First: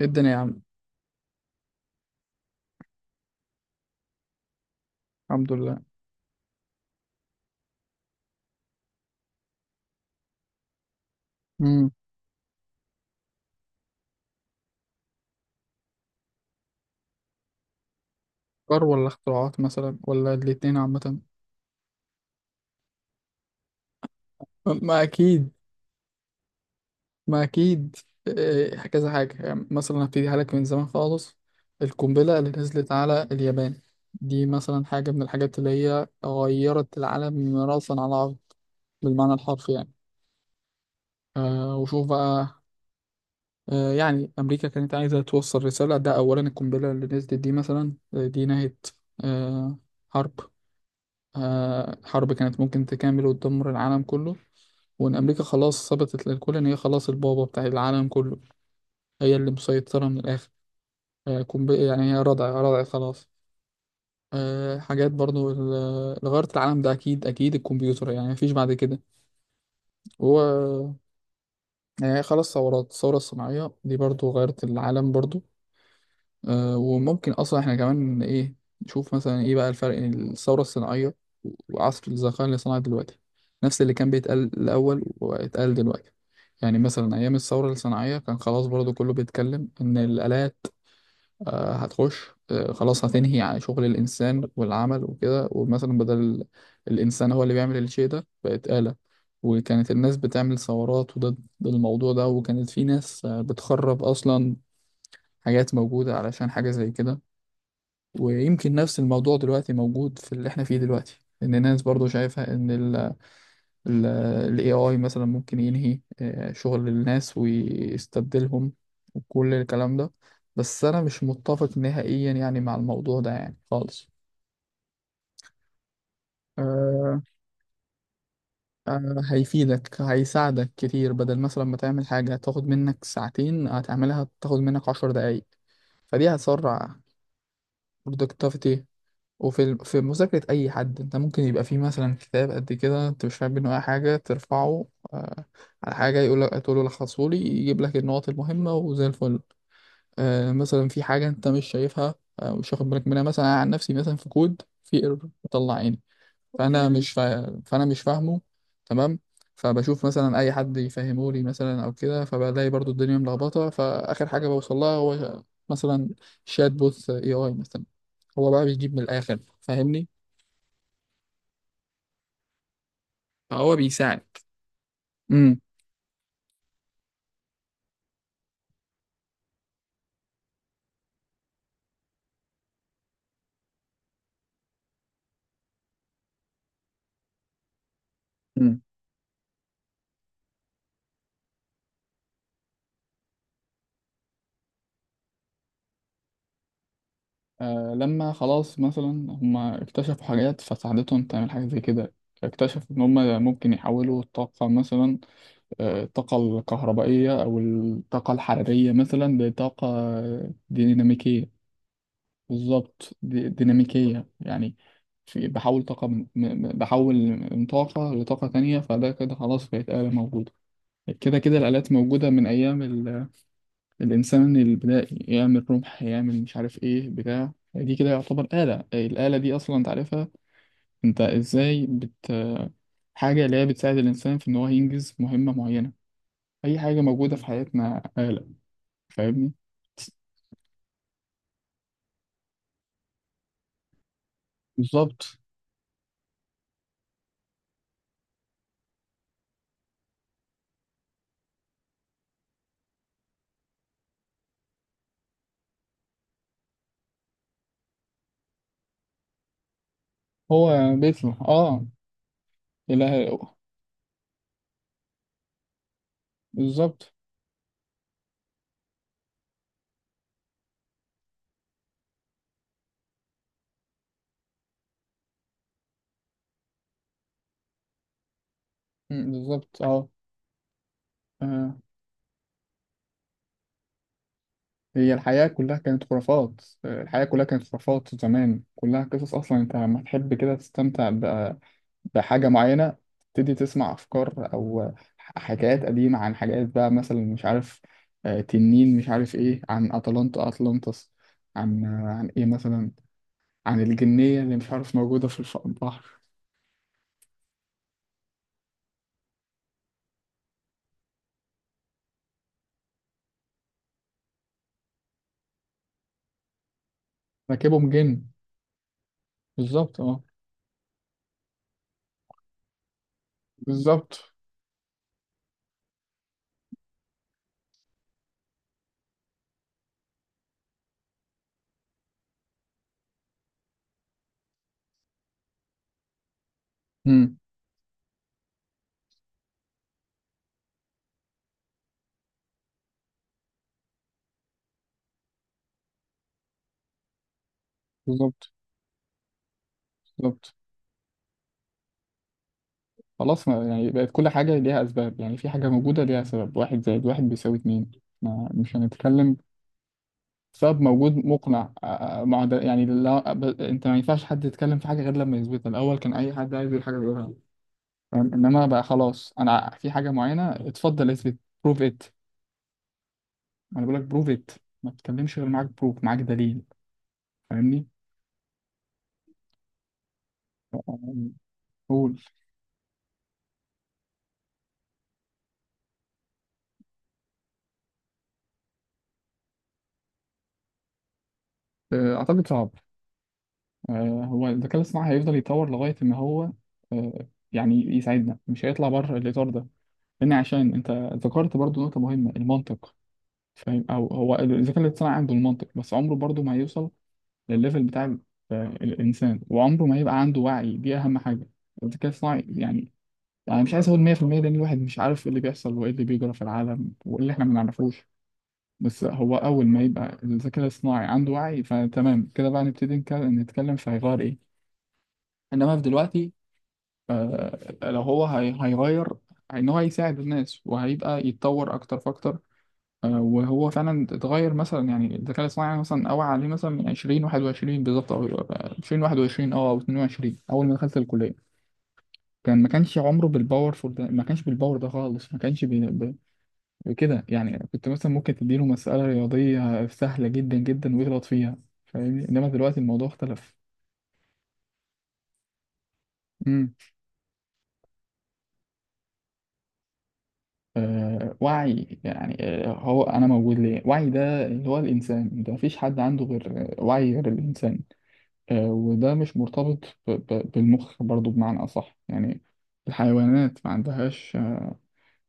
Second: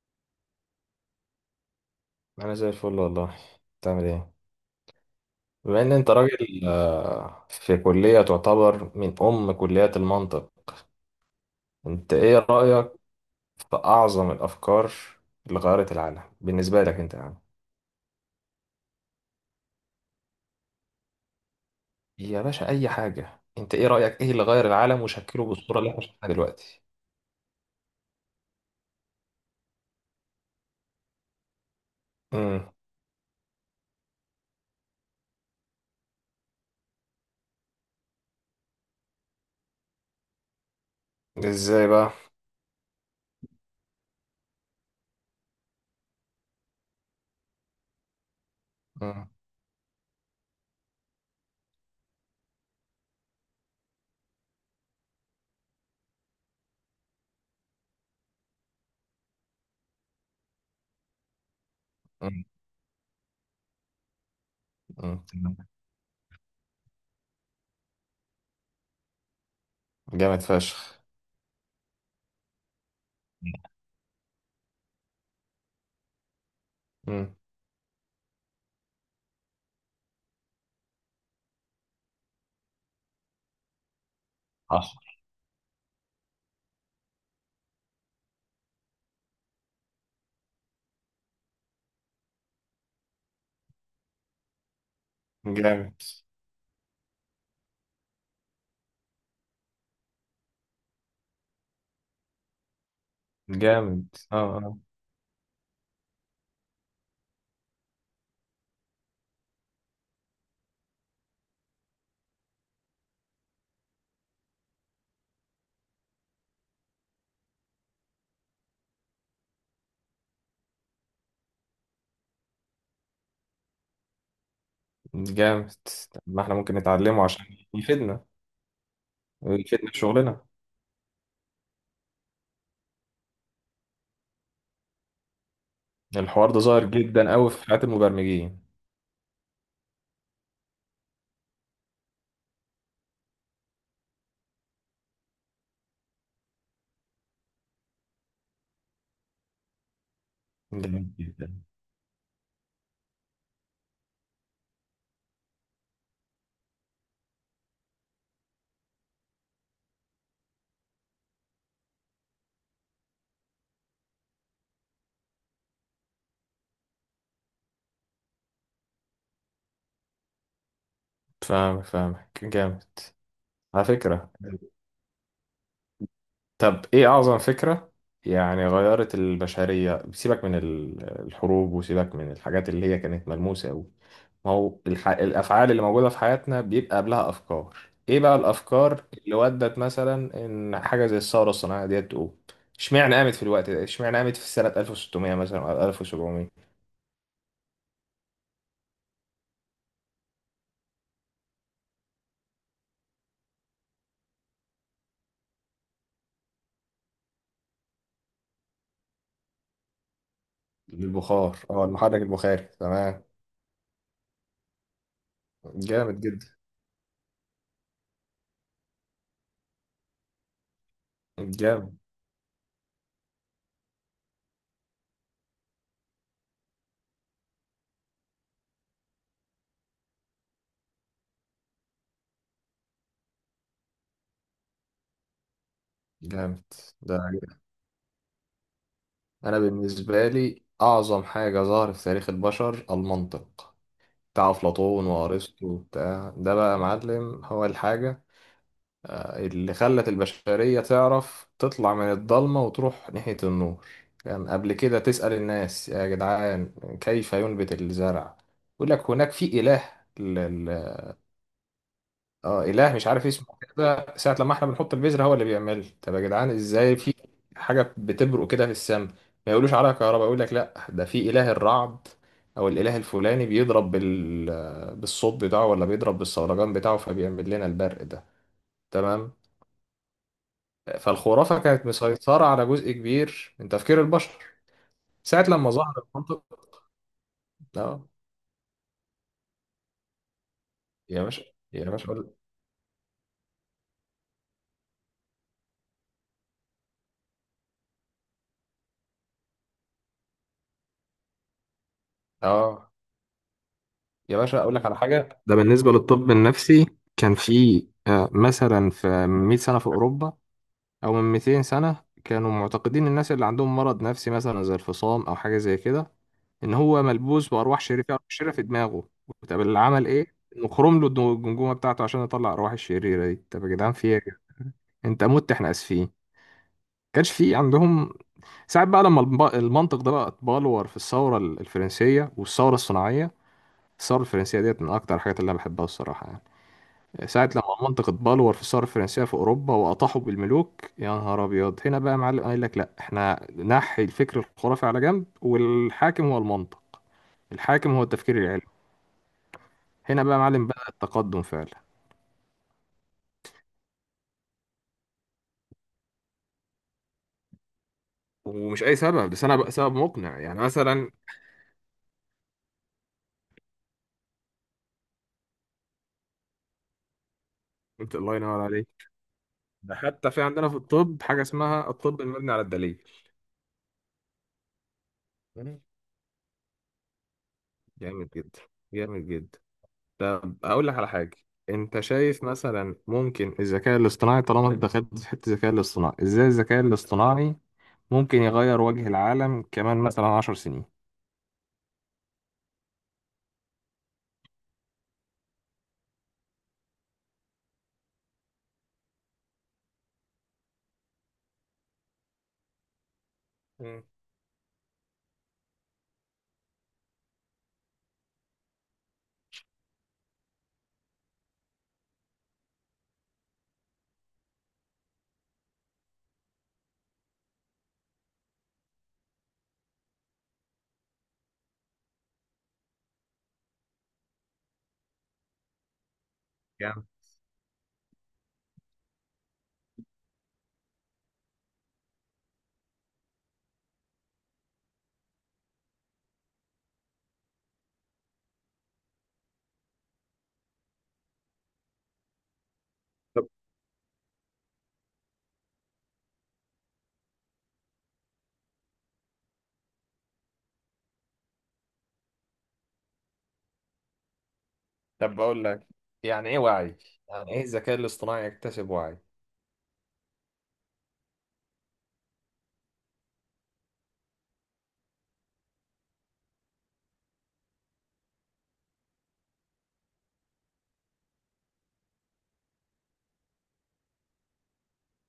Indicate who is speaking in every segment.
Speaker 1: إيه الدنيا يا عم؟
Speaker 2: انا زي الفل والله. بتعمل ايه؟
Speaker 1: الحمد لله.
Speaker 2: بما ان انت راجل في كلية تعتبر من ام كليات المنطق،
Speaker 1: امم.
Speaker 2: انت ايه رأيك في اعظم الافكار اللي غيرت العالم بالنسبة لك انت يعني؟
Speaker 1: أفكار ولا اختراعات مثلا ولا الاتنين عامة؟
Speaker 2: يا باشا اي حاجة، انت ايه رأيك، ايه اللي غير العالم
Speaker 1: ما
Speaker 2: وشكله
Speaker 1: أكيد،
Speaker 2: بالصورة اللي احنا شايفينها دلوقتي؟
Speaker 1: ما أكيد. إيه، كذا حاجة يعني مثلا هبتدي لك من زمان خالص. القنبلة اللي
Speaker 2: امم
Speaker 1: نزلت على اليابان، دي مثلا حاجة من الحاجات اللي هي غيرت العالم رأسا على عقب، بالمعنى الحرفي يعني. آه،
Speaker 2: ازاي
Speaker 1: وشوف
Speaker 2: بقى؟
Speaker 1: بقى. آه يعني أمريكا كانت عايزة توصل رسالة، ده أولا. القنبلة اللي نزلت دي مثلا، دي نهت
Speaker 2: امم
Speaker 1: آه حرب، حرب كانت ممكن تكمل وتدمر العالم كله، وإن أمريكا خلاص ثبتت للكل إن هي خلاص البابا بتاع العالم كله، هي اللي مسيطرة من الآخر. يعني هي
Speaker 2: امم
Speaker 1: رضع رضع خلاص. حاجات
Speaker 2: أمم.
Speaker 1: برضو
Speaker 2: تمام.
Speaker 1: اللي غيرت العالم ده أكيد أكيد الكمبيوتر، يعني مفيش بعد كده.
Speaker 2: جامد
Speaker 1: هو
Speaker 2: فشخ.
Speaker 1: يعني خلاص ثورات الثورة الصناعية دي برضو غيرت العالم برضو. وممكن
Speaker 2: امم
Speaker 1: اصلا احنا كمان ايه نشوف مثلا ايه بقى الفرق بين الثوره الصناعيه وعصر الذكاء الاصطناعي دلوقتي؟ نفس اللي كان بيتقال
Speaker 2: حصل.
Speaker 1: الاول واتقال دلوقتي. يعني مثلا ايام الثوره الصناعيه كان خلاص برضو كله بيتكلم ان الالات هتخش، خلاص هتنهي عن شغل الانسان والعمل وكده، ومثلا
Speaker 2: جامد.
Speaker 1: بدل الانسان هو اللي بيعمل الشيء ده بقت آلة، وكانت الناس بتعمل ثورات وضد الموضوع ده، وكانت في ناس بتخرب
Speaker 2: جامد. اه
Speaker 1: اصلا
Speaker 2: اه
Speaker 1: حاجات موجوده علشان حاجه زي كده. ويمكن نفس الموضوع دلوقتي موجود في اللي احنا فيه دلوقتي، ان الناس برضو شايفة ان ال AI مثلا ممكن ينهي شغل الناس ويستبدلهم وكل الكلام ده. بس انا مش متفق نهائيا يعني مع الموضوع ده يعني خالص.
Speaker 2: جامد. طب ما احنا ممكن
Speaker 1: آه.
Speaker 2: نتعلمه عشان يفيدنا،
Speaker 1: آه
Speaker 2: ويفيدنا في
Speaker 1: هيفيدك،
Speaker 2: شغلنا.
Speaker 1: هيساعدك كتير، بدل مثلا ما تعمل حاجة هتاخد منك ساعتين، هتعملها تاخد منك 10 دقايق، فدي
Speaker 2: الحوار ده ظاهر
Speaker 1: هتسرع
Speaker 2: جدا قوي في حياة المبرمجين.
Speaker 1: productivity. وفي في مذاكرة أي حد، أنت ممكن يبقى فيه مثلا كتاب قد كده أنت مش فاهم منه أي حاجة، ترفعه آه على حاجة، يقول لك تقول له لخصهولي، يجيب لك النقط المهمة وزي الفل. آه مثلا في
Speaker 2: جامد
Speaker 1: حاجة أنت
Speaker 2: جدا.
Speaker 1: مش شايفها، آه مش واخد بالك منها، مثلا أنا عن نفسي مثلا في كود في ايرور بيطلع عيني، فأنا مش فاهمه. تمام. فبشوف مثلا أي حد يفهمه لي مثلا أو كده، فبلاقي برضو الدنيا ملخبطة، فآخر حاجة بوصل لها هو مثلا شات بوث اي اي مثلا، هو بقى بيجيب من الآخر، فاهمني.
Speaker 2: فاهم، فاهمك. جامد
Speaker 1: فهو
Speaker 2: على
Speaker 1: بيساعد.
Speaker 2: فكرة.
Speaker 1: امم.
Speaker 2: طب ايه اعظم فكرة يعني غيرت البشرية، سيبك من الحروب وسيبك من الحاجات اللي هي كانت ملموسة قوي؟ ما هو الافعال اللي موجودة في حياتنا بيبقى قبلها افكار. ايه بقى
Speaker 1: مم.
Speaker 2: الافكار اللي ودت مثلا ان حاجة زي الثورة الصناعية ديت تقوم؟ اشمعنى قامت في الوقت ده، اشمعنى قامت في سنة 1600 مثلا او 1700؟
Speaker 1: آه لما خلاص مثلا هما اكتشفوا حاجات فساعدتهم تعمل حاجة زي كده، اكتشفوا إن هما ممكن يحولوا الطاقة مثلا، الطاقة الكهربائية أو الطاقة الحرارية مثلا لطاقة ديناميكية.
Speaker 2: البخار، المحرك البخاري،
Speaker 1: بالظبط،
Speaker 2: تمام.
Speaker 1: دي ديناميكية يعني، في بحول طاقة
Speaker 2: جامد
Speaker 1: من
Speaker 2: جدا.
Speaker 1: بحول من طاقة لطاقة تانية، فده كده خلاص بقت آلة موجودة. كده كده الآلات
Speaker 2: جامد.
Speaker 1: موجودة من أيام الإنسان اللي بدأ يعمل رمح، يعمل مش عارف إيه بتاع دي كده، يعتبر آلة. الآلة دي أصلا أنت عارفها، أنت إزاي بت حاجة اللي هي بتساعد الإنسان في إن هو ينجز مهمة معينة،
Speaker 2: جامد
Speaker 1: أي حاجة
Speaker 2: ده.
Speaker 1: موجودة في حياتنا آلة، فاهمني.
Speaker 2: انا بالنسبه لي اعظم حاجه ظهرت في تاريخ البشر المنطق، بتاع افلاطون
Speaker 1: بالظبط.
Speaker 2: وارسطو وبتاع ده بقى يا معلم، هو الحاجه اللي خلت البشريه تعرف تطلع من الضلمه وتروح ناحيه النور. كان يعني قبل كده تسال الناس يا جدعان كيف ينبت الزرع، يقول لك هناك في اله.
Speaker 1: هو بيته اه.
Speaker 2: اه اله مش عارف
Speaker 1: إله،
Speaker 2: اسمه كده ساعه لما احنا بنحط البذره هو اللي بيعمل. طب يا جدعان ازاي
Speaker 1: بالظبط.
Speaker 2: في حاجه بتبرق كده في السماء، ما يقولوش عليها كهرباء؟ يقول لك لا، ده في اله الرعد او الاله الفلاني بيضرب بالصوت بتاعه، ولا بيضرب بالصولجان بتاعه فبيعمل لنا البرق ده.
Speaker 1: مم،
Speaker 2: تمام.
Speaker 1: بالظبط اه.
Speaker 2: فالخرافه
Speaker 1: آه.
Speaker 2: كانت مسيطره على جزء كبير من تفكير البشر.
Speaker 1: هي
Speaker 2: ساعه
Speaker 1: الحياة
Speaker 2: لما
Speaker 1: كلها
Speaker 2: ظهر
Speaker 1: كانت خرافات،
Speaker 2: المنطق،
Speaker 1: الحياة كلها كانت
Speaker 2: اه،
Speaker 1: خرافات زمان، كلها قصص، أصلا أنت لما تحب كده تستمتع
Speaker 2: يا باشا، يا باشا
Speaker 1: بحاجة معينة، تبتدي تسمع أفكار أو حكايات قديمة عن حاجات بقى مثلا مش عارف، تنين مش عارف إيه، عن أتلانتا أتلانتس، عن إيه مثلا،
Speaker 2: اه
Speaker 1: عن
Speaker 2: يا
Speaker 1: الجنية اللي
Speaker 2: باشا
Speaker 1: مش
Speaker 2: اقول لك
Speaker 1: عارف
Speaker 2: على
Speaker 1: موجودة
Speaker 2: حاجه.
Speaker 1: في
Speaker 2: ده بالنسبة
Speaker 1: البحر،
Speaker 2: للطب النفسي كان في مثلا في من 100 سنة في أوروبا أو من 200 سنة كانوا معتقدين الناس اللي عندهم مرض نفسي مثلا زي الفصام أو حاجة زي كده، إن هو ملبوس بأرواح
Speaker 1: راكبهم
Speaker 2: شريرة
Speaker 1: جن.
Speaker 2: شريرة في دماغه. طب اللي
Speaker 1: بالظبط
Speaker 2: عمل
Speaker 1: أه.
Speaker 2: إيه؟ إنه خرم له الجمجمة بتاعته عشان يطلع الأرواح الشريرة دي. طب يا جدعان في إيه يا
Speaker 1: بالظبط.
Speaker 2: جدعان؟ أنت مت، إحنا آسفين. كانش في عندهم. ساعات بقى لما المنطق ده بقى اتبلور في الثورة الفرنسية والثورة الصناعية. الثورة الفرنسية ديت من أكتر الحاجات اللي أنا بحبها الصراحة يعني.
Speaker 1: امم.
Speaker 2: ساعة لما منطقة بالور في الثورة الفرنسية في أوروبا وأطاحوا بالملوك، يا نهار أبيض، هنا بقى يا معلم قال لك لأ، إحنا نحي الفكر الخرافي على جنب والحاكم هو المنطق، الحاكم هو التفكير
Speaker 1: بالظبط،
Speaker 2: العلمي. هنا بقى يا
Speaker 1: بالظبط.
Speaker 2: معلم بدأ التقدم فعلا.
Speaker 1: خلاص ما يعني بقت كل حاجة ليها أسباب، يعني في حاجة موجودة ليها سبب، واحد زائد واحد بيساوي اتنين، ما مش
Speaker 2: ومش أي سبب
Speaker 1: هنتكلم.
Speaker 2: بس، أنا بقى سبب مقنع يعني
Speaker 1: سبب
Speaker 2: مثلا.
Speaker 1: موجود مقنع، مع ده يعني، لا انت ما ينفعش حد يتكلم في حاجه غير لما يثبتها الاول، كان اي حد عايز يقول حاجه بيقولها،
Speaker 2: أنت
Speaker 1: فاهم.
Speaker 2: الله ينور
Speaker 1: انما بقى
Speaker 2: عليك.
Speaker 1: خلاص انا في
Speaker 2: ده
Speaker 1: حاجه
Speaker 2: حتى في
Speaker 1: معينه
Speaker 2: عندنا في
Speaker 1: اتفضل
Speaker 2: الطب
Speaker 1: اثبت.
Speaker 2: حاجة
Speaker 1: بروف
Speaker 2: اسمها
Speaker 1: ات.
Speaker 2: الطب المبني على الدليل.
Speaker 1: انا بقول لك بروف ات، ما تتكلمش غير معاك
Speaker 2: مم.
Speaker 1: بروف، معاك دليل، فاهمني.
Speaker 2: جامد جدا. جامد جدا. طب أقول لك على
Speaker 1: آه،
Speaker 2: حاجة، أنت
Speaker 1: قول.
Speaker 2: شايف مثلا ممكن الذكاء الاصطناعي، طالما أنت دخلت في حتة الذكاء الاصطناعي، إزاي الذكاء الاصطناعي ممكن يغير وجه العالم كمان مثلا عشر سنين؟
Speaker 1: آه، اعتقد صعب. هو الذكاء الاصطناعي هيفضل يتطور لغايه ان هو يعني يساعدنا، مش هيطلع بره الاطار ده، لان عشان انت ذكرت برضو نقطه مهمه، المنطق. فاهم،
Speaker 2: مم.
Speaker 1: او هو الذكاء الاصطناعي عنده المنطق بس عمره برضه ما هيوصل للليفل بتاع الانسان، وعمره ما يبقى عنده وعي، دي اهم حاجه، الذكاء الاصطناعي يعني. انا مش عايز اقول 100% لان الواحد مش عارف ايه اللي بيحصل وايه اللي بيجرى في العالم وايه اللي احنا ما نعرفوش، بس هو اول ما يبقى الذكاء الاصطناعي عنده وعي فتمام كده بقى نبتدي نتكلم في هيغير ايه. انما في دلوقتي
Speaker 2: يعني.
Speaker 1: لو هو هيغير ان هو هيساعد الناس، وهيبقى يتطور اكتر فاكتر. وهو فعلا اتغير مثلا يعني، الذكاء الاصطناعي مثلا اوعى عليه مثلا من 20 21 بالظبط، او 20 21 اه او 22 اول ما دخلت الكليه، كان ما كانش عمره
Speaker 2: طب،
Speaker 1: بالباورفول ده، ما كانش بالباور ده خالص، ما كانش بكده، يعني كنت مثلا ممكن تديله مساله رياضيه سهله جدا جدا ويغلط فيها، فاهمني. انما دلوقتي الموضوع اختلف.
Speaker 2: طب بقول لك، يعني ايه
Speaker 1: امم.
Speaker 2: وعي؟ يعني ايه الذكاء الاصطناعي يكتسب وعي؟
Speaker 1: آه، وعي يعني آه هو انا موجود ليه، وعي ده اللي هو الانسان، ده مفيش حد عنده غير وعي غير الانسان، وده مش مرتبط بالمخ برضو بمعنى أصح يعني، الحيوانات ما عندهاش،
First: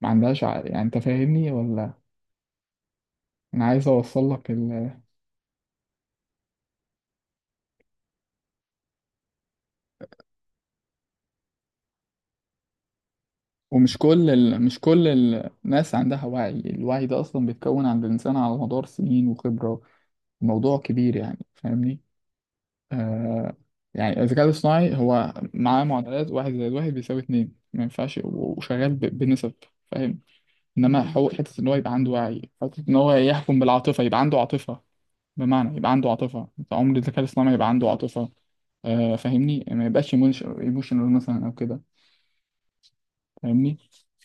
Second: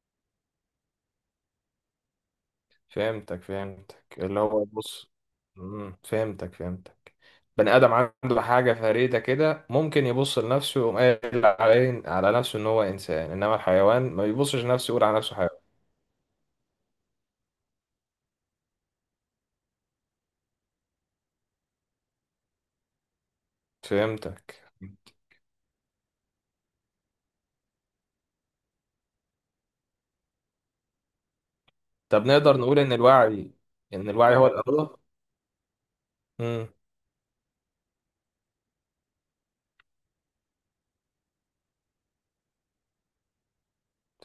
Speaker 1: ما عندهاش عقل يعني، أنت فاهمني ولا؟
Speaker 2: فهمتك
Speaker 1: أنا عايز
Speaker 2: فهمتك
Speaker 1: أوصل
Speaker 2: اللي
Speaker 1: لك
Speaker 2: هو
Speaker 1: ال...
Speaker 2: بص. فهمتك. بني ادم عنده حاجه فريده كده، ممكن يبص لنفسه ويقوم قايل على نفسه ان هو انسان، انما
Speaker 1: ومش
Speaker 2: الحيوان ما
Speaker 1: كل
Speaker 2: بيبصش
Speaker 1: ال... مش
Speaker 2: لنفسه يقول
Speaker 1: كل
Speaker 2: على نفسه حيوان.
Speaker 1: الناس عندها وعي، الوعي ده أصلا بيتكون عند الإنسان على مدار سنين وخبرة، موضوع كبير يعني، فاهمني. آه، يعني الذكاء
Speaker 2: فهمتك.
Speaker 1: الاصطناعي هو معاه معادلات واحد زائد واحد بيساوي اتنين، ما ينفعش، وشغال بنسب، فاهم. انما حته ان هو يبقى عنده
Speaker 2: طب
Speaker 1: وعي،
Speaker 2: نقدر نقول
Speaker 1: حته
Speaker 2: ان
Speaker 1: ان هو
Speaker 2: الوعي،
Speaker 1: يحكم بالعاطفه
Speaker 2: ان
Speaker 1: يبقى
Speaker 2: الوعي
Speaker 1: عنده
Speaker 2: هو
Speaker 1: عاطفه،
Speaker 2: الاغلب؟
Speaker 1: بمعنى يبقى عنده عاطفة،
Speaker 2: امم.
Speaker 1: انت عمر الذكاء الاصطناعي يبقى عنده عاطفة. آه، فاهمني، ما يبقاش ايموشنال مثلا او كده، فاهمني.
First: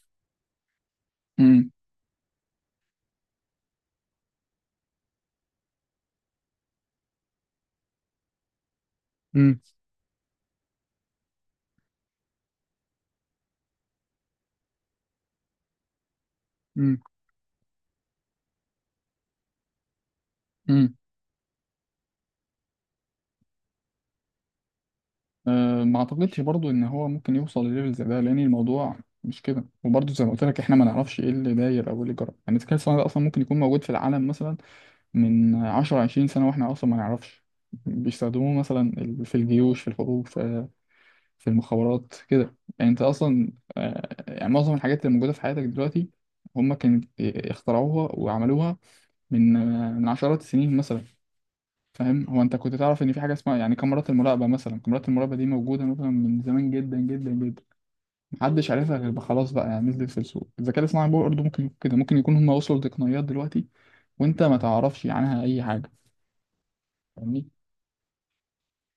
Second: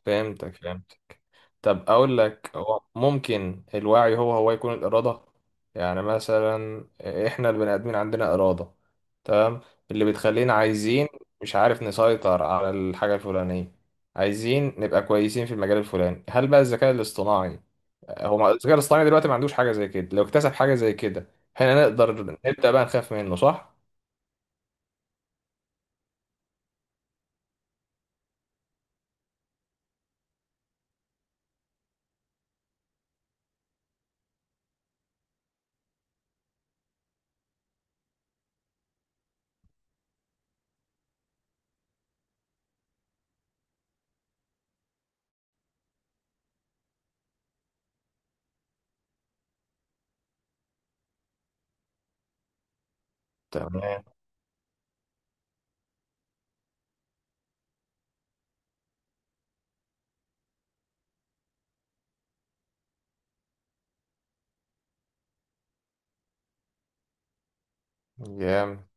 Speaker 2: فهمتك.
Speaker 1: امم.
Speaker 2: طب اقول لك، هو ممكن الوعي هو يكون الاراده؟ يعني مثلا احنا البني ادمين عندنا اراده،
Speaker 1: امم.
Speaker 2: تمام، اللي بتخلينا عايزين، مش عارف، نسيطر على الحاجه الفلانيه، عايزين نبقى كويسين في المجال الفلاني. هل بقى الذكاء
Speaker 1: امم.
Speaker 2: الاصطناعي هو ما- الذكاء الاصطناعي دلوقتي ما عندوش حاجه زي كده، لو اكتسب حاجه زي
Speaker 1: امم.
Speaker 2: كده احنا نقدر نبدا بقى نخاف منه، صح؟
Speaker 1: آه، ما اعتقدش برضو ان هو ممكن يوصل لليفل زي ده، لان الموضوع مش كده، وبرضو زي ما قلت لك احنا ما نعرفش ايه اللي داير او ايه اللي جرى، يعني الذكاء الاصطناعي ده اصلا ممكن يكون موجود في العالم مثلا من 10 20 سنة واحنا اصلا ما نعرفش، بيستخدموه مثلا في الجيوش في الحروب في المخابرات كده يعني، انت اصلا يعني معظم الحاجات اللي موجوده في حياتك دلوقتي هم كانت اخترعوها وعملوها من من عشرات السنين مثلا، فاهم. هو انت كنت تعرف ان في حاجه اسمها يعني
Speaker 2: تمام.
Speaker 1: كاميرات المراقبه، مثلا كاميرات المراقبه دي موجوده مثلا من زمان جدا جدا جدا، محدش عارفها، غير بقى خلاص بقى يعني نزلت في السوق، الذكاء الاصطناعي برضه ممكن يكون كده، ممكن يكون هم وصلوا لتقنيات دلوقتي وانت ما تعرفش عنها اي حاجه، فاهمني.
Speaker 2: جامد.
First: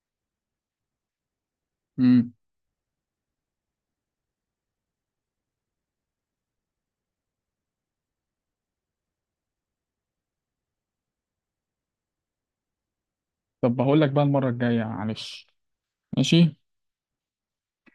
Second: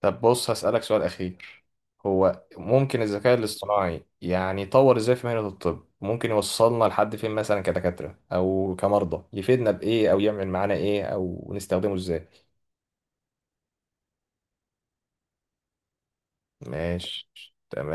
Speaker 2: طب بص هسألك سؤال أخير،
Speaker 1: امم.
Speaker 2: هو ممكن الذكاء الاصطناعي يعني يطور ازاي في مهنة الطب؟ ممكن يوصلنا لحد فين مثلا كدكاترة أو كمرضى؟ يفيدنا بإيه أو يعمل معانا إيه أو نستخدمه ازاي؟
Speaker 1: طب هقول لك بقى المره الجايه معلش. ماشي.
Speaker 2: ماشي. تمام.